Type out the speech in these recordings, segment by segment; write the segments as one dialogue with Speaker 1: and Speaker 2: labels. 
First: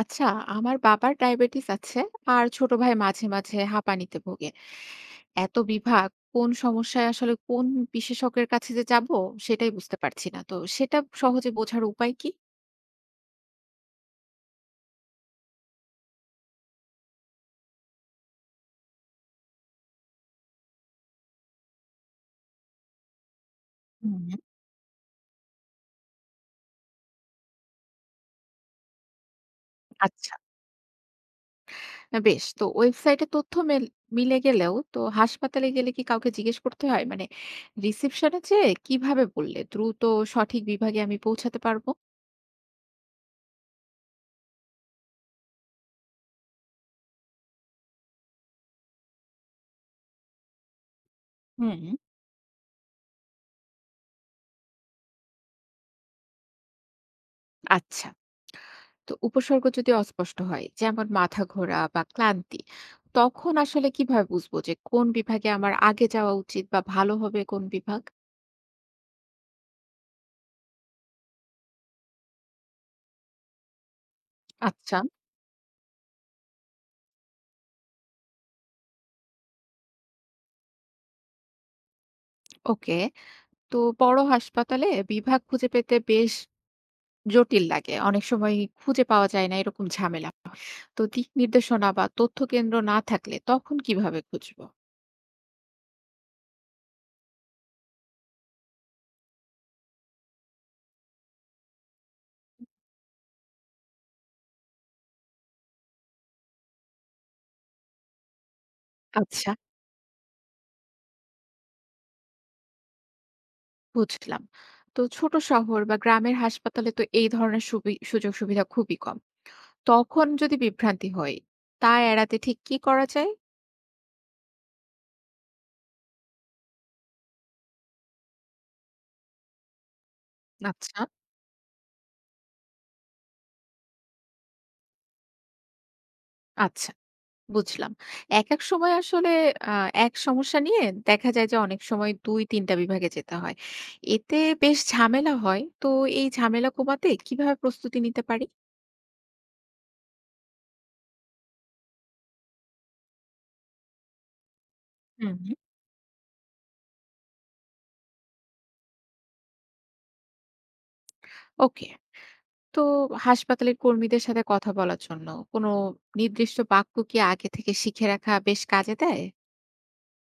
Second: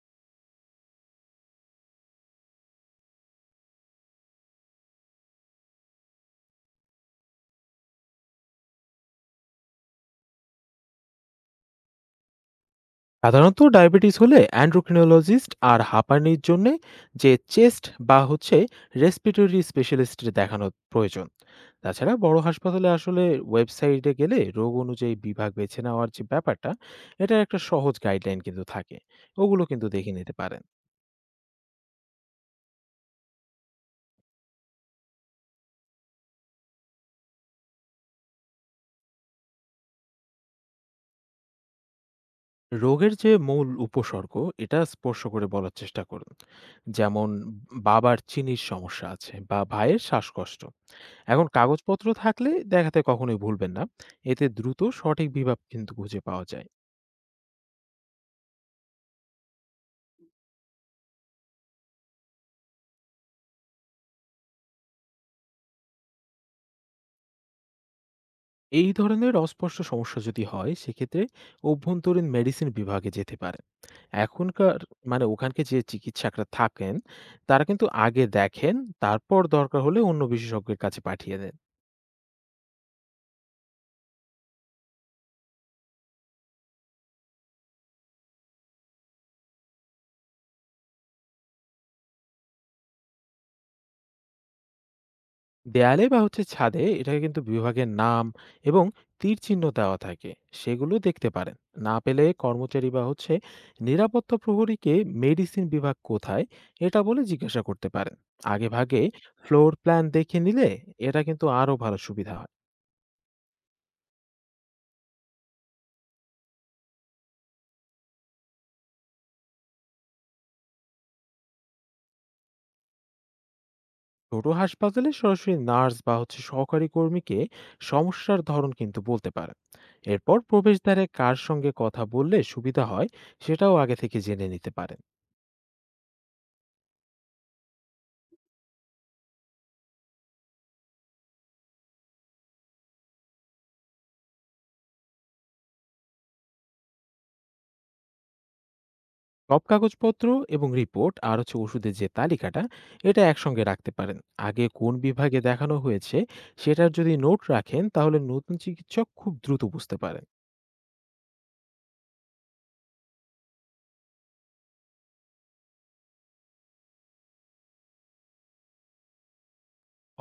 Speaker 1: আচ্ছা, আমার বাবার ডায়াবেটিস আছে আর ছোট ভাই মাঝে মাঝে হাঁপানিতে ভোগে। এত বিভাগ, কোন সমস্যায় আসলে কোন বিশেষজ্ঞের কাছে যে যাব সেটাই বুঝতে পারছি না। তো সেটা সহজে বোঝার উপায় কি?
Speaker 2: সাধারণত ডায়াবেটিস হলে অ্যান্ড্রোক্রিনোলজিস্ট আর হাঁপানির জন্য যে চেস্ট বা রেসপিরেটরি স্পেশালিস্ট দেখানো প্রয়োজন। তাছাড়া বড় হাসপাতালে আসলে ওয়েবসাইটে
Speaker 1: হুম,
Speaker 2: গেলে রোগ অনুযায়ী বিভাগ বেছে নেওয়ার যে ব্যাপারটা, এটার একটা সহজ গাইডলাইন কিন্তু থাকে, ওগুলো কিন্তু দেখে নিতে
Speaker 1: আচ্ছা,
Speaker 2: পারেন।
Speaker 1: বেশ। তো ওয়েবসাইটে তথ্য মিলে গেলেও তো হাসপাতালে গেলে কি কাউকে জিজ্ঞেস করতে হয়? মানে রিসেপশনে যেয়ে কিভাবে বললে দ্রুত সঠিক বিভাগে আমি পৌঁছাতে পারবো?
Speaker 2: রোগের যে মূল উপসর্গ, এটা স্পর্শ করে বলার চেষ্টা করুন। যেমন, বাবার চিনির সমস্যা আছে বা ভাইয়ের শ্বাসকষ্ট। এখন
Speaker 1: হুম,
Speaker 2: কাগজপত্র থাকলে দেখাতে কখনোই ভুলবেন না, এতে দ্রুত সঠিক বিভাগ কিন্তু খুঁজে পাওয়া যায়।
Speaker 1: আচ্ছা। তো উপসর্গ যদি অস্পষ্ট হয়, যেমন মাথা ঘোরা বা ক্লান্তি, তখন আসলে কিভাবে বুঝবো যে কোন বিভাগে আমার আগে যাওয়া উচিত বা ভালো হবে কোন বিভাগ?
Speaker 2: এই ধরনের অস্পষ্ট সমস্যা যদি হয়, সেক্ষেত্রে অভ্যন্তরীণ মেডিসিন বিভাগে যেতে পারেন। এখনকার
Speaker 1: আচ্ছা,
Speaker 2: মানে, ওখানকে যে চিকিৎসকরা থাকেন, তারা কিন্তু আগে দেখেন, তারপর দরকার হলে অন্য বিশেষজ্ঞের কাছে পাঠিয়ে দেন।
Speaker 1: ওকে। তো বড় হাসপাতালে বিভাগ খুঁজে পেতে বেশ জটিল লাগে অনেক সময়, খুঁজে পাওয়া যায় না, এরকম ঝামেলা হয়। তো দিক নির্দেশনা বা তথ্য কেন্দ্র না থাকলে তখন কিভাবে খুঁজবো?
Speaker 2: দেয়ালে বা ছাদে এটা কিন্তু বিভাগের নাম এবং তীর চিহ্ন দেওয়া থাকে, সেগুলো দেখতে পারেন। না পেলে কর্মচারী বা নিরাপত্তা প্রহরীকে মেডিসিন বিভাগ কোথায়, এটা বলে জিজ্ঞাসা করতে পারেন। আগে ভাগে
Speaker 1: আচ্ছা,
Speaker 2: ফ্লোর প্ল্যান দেখে নিলে এটা কিন্তু আরো ভালো সুবিধা হয়।
Speaker 1: বুঝলাম। তো ছোট শহর বা গ্রামের হাসপাতালে তো এই ধরনের সুযোগ সুবিধা খুবই কম। তখন যদি বিভ্রান্তি হয়, তা এড়াতে ঠিক কি করা যায়?
Speaker 2: ছোট হাসপাতালে সরাসরি নার্স বা সহকারী কর্মীকে সমস্যার ধরন কিন্তু বলতে পারেন। এরপর
Speaker 1: আচ্ছা,
Speaker 2: প্রবেশদ্বারে কার সঙ্গে কথা বললে সুবিধা হয়, সেটাও আগে থেকে জেনে নিতে পারেন।
Speaker 1: আচ্ছা। বুঝলাম। এক সময় আসলে আ এক সমস্যা নিয়ে দেখা যায় যে অনেক সময় ২-৩ টা বিভাগে যেতে হয়। এতে বেশ ঝামেলা হয়। তো এই ঝামেলা কমাতে কিভাবে প্রস্তুতি নিতে পারি?
Speaker 2: সব কাগজপত্র এবং রিপোর্ট আর ওষুধের যে তালিকাটা, এটা একসঙ্গে রাখতে পারেন। আগে কোন
Speaker 1: হুম,
Speaker 2: বিভাগে
Speaker 1: হুম।
Speaker 2: দেখানো হয়েছে, সেটার যদি নোট রাখেন তাহলে নতুন চিকিৎসক খুব দ্রুত বুঝতে পারেন।
Speaker 1: ওকে। তো হাসপাতালের কর্মীদের সাথে কথা বলার জন্য কোনো নির্দিষ্ট বাক্য কি আগে থেকে শিখে রাখা বেশ কাজে দেয়?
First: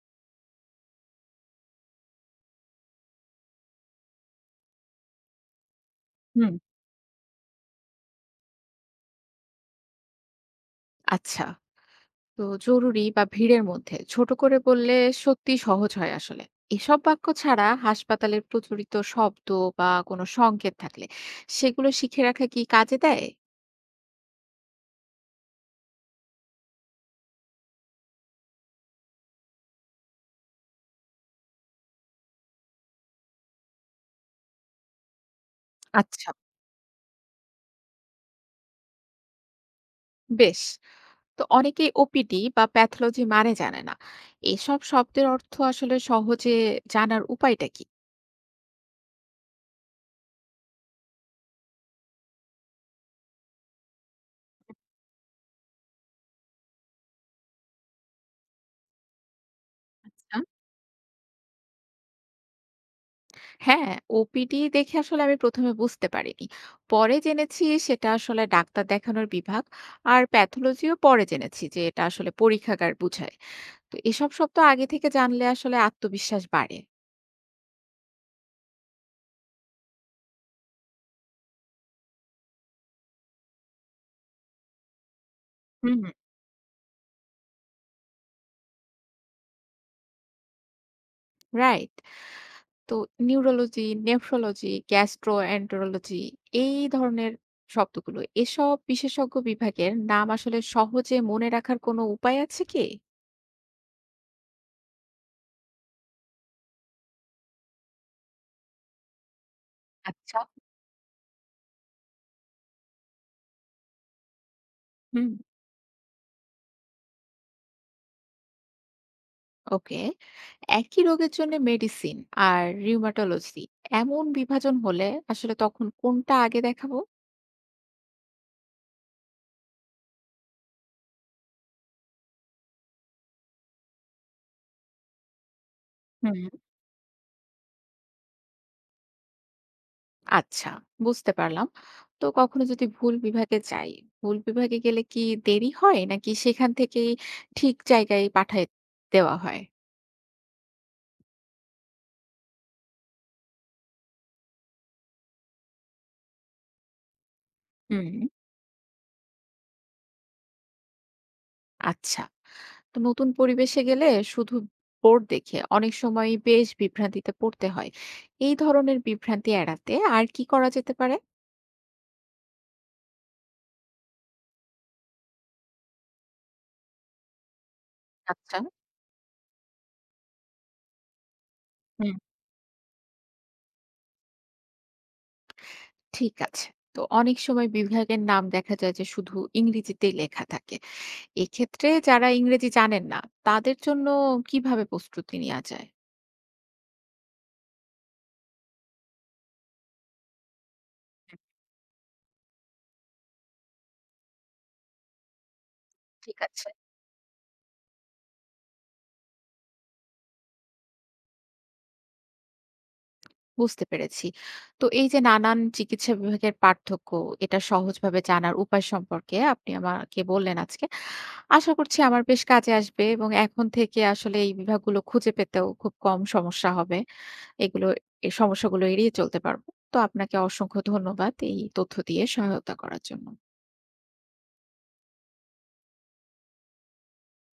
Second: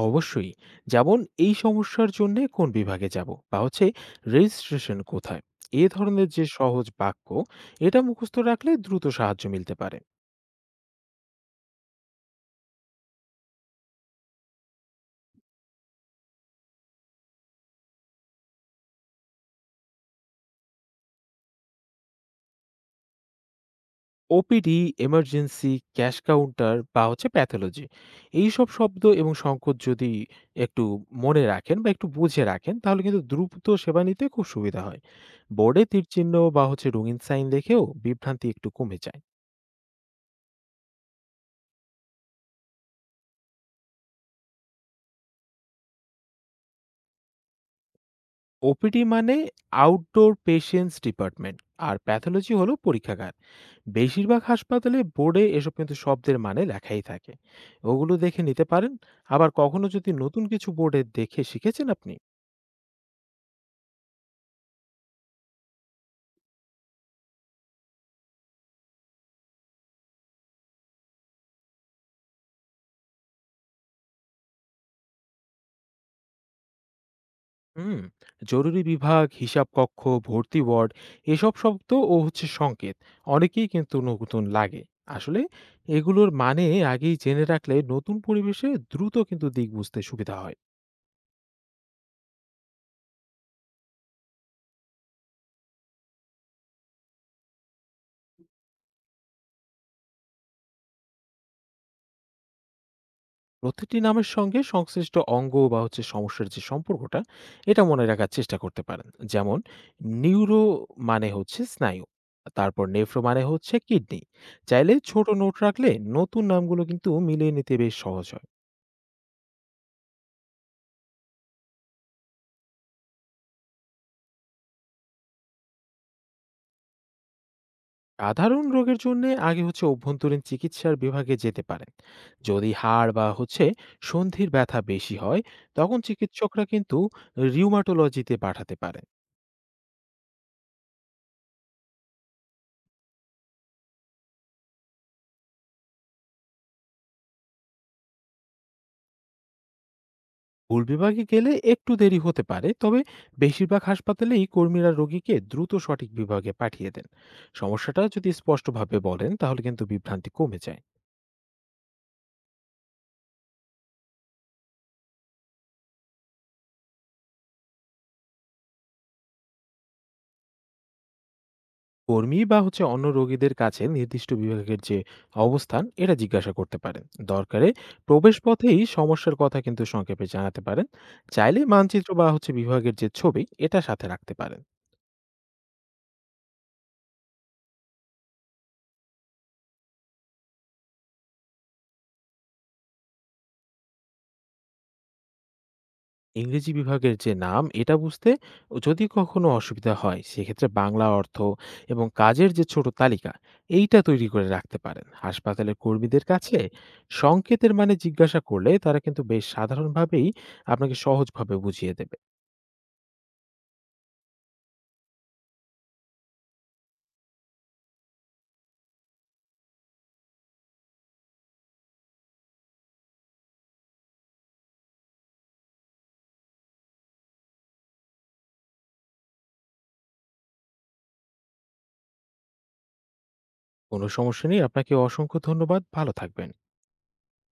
Speaker 2: অবশ্যই। যেমন, এই সমস্যার জন্য কোন বিভাগে যাব বা রেজিস্ট্রেশন কোথায়, এ ধরনের যে
Speaker 1: হুম।
Speaker 2: সহজ বাক্য, এটা মুখস্থ রাখলে দ্রুত সাহায্য মিলতে পারে।
Speaker 1: আচ্ছা। তো জরুরি বা ভিড়ের মধ্যে ছোট করে বললে সত্যি সহজ হয় আসলে। এসব বাক্য ছাড়া হাসপাতালের প্রচলিত শব্দ বা কোনো সংকেত থাকলে সেগুলো শিখে রাখা কি কাজে দেয়?
Speaker 2: ওপিডি, এমার্জেন্সি, ক্যাশ কাউন্টার বা প্যাথোলজি, এইসব শব্দ এবং সংকট যদি একটু মনে রাখেন বা একটু বুঝে রাখেন তাহলে কিন্তু দ্রুত সেবা নিতে খুব সুবিধা হয়। বোর্ডে তীর
Speaker 1: আচ্ছা,
Speaker 2: চিহ্ন বা রঙিন সাইন দেখেও বিভ্রান্তি একটু কমে যায়।
Speaker 1: বেশ। তো অনেকেই ওপিডি বা প্যাথোলজি মানে জানে না। এসব শব্দের অর্থ আসলে সহজে জানার উপায়টা কি?
Speaker 2: ওপিডি মানে আউটডোর পেশেন্টস ডিপার্টমেন্ট, আর প্যাথোলজি হলো পরীক্ষাগার। বেশিরভাগ হাসপাতালে বোর্ডে এসব কিন্তু শব্দের মানে লেখাই থাকে, ওগুলো দেখে নিতে পারেন। আবার কখনো যদি
Speaker 1: আচ্ছা,
Speaker 2: নতুন কিছু বোর্ডে দেখে শিখেছেন আপনি।
Speaker 1: হ্যাঁ। ওপিডি দেখে আসলে আমি প্রথমে বুঝতে পারিনি, পরে জেনেছি সেটা আসলে ডাক্তার দেখানোর বিভাগ। আর প্যাথোলজিও পরে জেনেছি যে এটা আসলে পরীক্ষাগার বোঝায়। তো এসব শব্দ আগে থেকে জানলে আসলে আত্মবিশ্বাস বাড়ে।
Speaker 2: হুম। জরুরি বিভাগ, হিসাব কক্ষ, ভর্তি ওয়ার্ড, এসব শব্দ ও সংকেত অনেকেই কিন্তু নতুন লাগে আসলে।
Speaker 1: হুম, হুম।
Speaker 2: এগুলোর মানে আগেই জেনে রাখলে নতুন পরিবেশে দ্রুত কিন্তু দিক বুঝতে সুবিধা হয়।
Speaker 1: রাইট? তো নিউরোলজি, নেফ্রোলজি, গ্যাস্ট্রোএন্টেরোলজি, এই ধরনের শব্দগুলো। এসব বিশেষজ্ঞ বিভাগের নাম আসলে সহজে মনে রাখার কোনো উপায় আছে কি?
Speaker 2: প্রতিটি নামের সঙ্গে সংশ্লিষ্ট অঙ্গ বা সমস্যার যে সম্পর্কটা, এটা মনে রাখার চেষ্টা করতে পারেন। যেমন,
Speaker 1: আচ্ছা।
Speaker 2: নিউরো মানে হচ্ছে স্নায়ু, তারপর নেফ্রো মানে হচ্ছে কিডনি। চাইলে ছোট
Speaker 1: হুম।
Speaker 2: নোট রাখলে নতুন নামগুলো কিন্তু মিলিয়ে নিতে বেশ সহজ হয়।
Speaker 1: ওকে। একই রোগের জন্য মেডিসিন আর রিউমাটোলজি, এমন বিভাজন হলে আসলে তখন কোনটা আগে দেখাবো?
Speaker 2: সাধারণ রোগের জন্য আগে অভ্যন্তরীণ চিকিৎসার বিভাগে যেতে পারেন। যদি হাড় বা সন্ধির ব্যথা বেশি হয়, তখন চিকিৎসকরা কিন্তু রিউমাটোলজিতে পাঠাতে পারেন।
Speaker 1: আচ্ছা, বুঝতে পারলাম। তো কখনো যদি ভুল বিভাগে যাই, ভুল বিভাগে গেলে কি দেরি হয় নাকি সেখান থেকেই ঠিক জায়গায় পাঠায় দেওয়া হয়?
Speaker 2: ভুল বিভাগে গেলে একটু দেরি হতে পারে, তবে বেশিরভাগ হাসপাতালেই কর্মীরা রোগীকে দ্রুত সঠিক বিভাগে পাঠিয়ে দেন। সমস্যাটা
Speaker 1: হুম,
Speaker 2: যদি স্পষ্টভাবে বলেন তাহলে কিন্তু বিভ্রান্তি কমে যায়।
Speaker 1: আচ্ছা। তো নতুন পরিবেশে গেলে শুধু বোর্ড দেখে অনেক সময় বেশ বিভ্রান্তিতে পড়তে হয়। এই ধরনের বিভ্রান্তি এড়াতে আর কি করা যেতে পারে?
Speaker 2: কর্মী বা অন্য রোগীদের কাছে নির্দিষ্ট বিভাগের যে অবস্থান, এটা জিজ্ঞাসা করতে পারেন। দরকারে প্রবেশ
Speaker 1: আচ্ছা,
Speaker 2: পথেই সমস্যার কথা কিন্তু সংক্ষেপে জানাতে পারেন। চাইলে মানচিত্র
Speaker 1: হুম,
Speaker 2: বা বিভাগের যে ছবি এটা সাথে রাখতে পারেন।
Speaker 1: ঠিক আছে। তো অনেক সময় বিভাগের নাম দেখা যায় যে শুধু ইংরেজিতেই লেখা থাকে। এক্ষেত্রে যারা ইংরেজি জানেন না তাদের জন্য কিভাবে প্রস্তুতি নেওয়া যায়?
Speaker 2: ইংরেজি বিভাগের যে নাম এটা বুঝতে যদি কখনো অসুবিধা হয়, সেক্ষেত্রে বাংলা অর্থ এবং কাজের যে ছোট তালিকা, এইটা তৈরি করে রাখতে পারেন। হাসপাতালের কর্মীদের
Speaker 1: ঠিক
Speaker 2: কাছে
Speaker 1: আছে,
Speaker 2: সংকেতের মানে জিজ্ঞাসা করলে তারা কিন্তু বেশ সাধারণভাবেই আপনাকে সহজভাবে বুঝিয়ে দেবে।
Speaker 1: বুঝতে পেরেছি। তো এই যে নানান চিকিৎসা বিভাগের পার্থক্য, এটা সহজভাবে জানার উপায় সম্পর্কে আপনি আমাকে বললেন আজকে। আশা করছি আমার বেশ কাজে আসবে এবং এখন থেকে আসলে এই বিভাগগুলো খুঁজে পেতেও খুব কম সমস্যা হবে। এগুলো এই সমস্যাগুলো এড়িয়ে চলতে পারবো। তো আপনাকে অসংখ্য ধন্যবাদ এই তথ্য দিয়ে সহায়তা করার জন্য।
Speaker 2: কোনো সমস্যা নেই। আপনাকে অসংখ্য ধন্যবাদ। ভালো থাকবেন।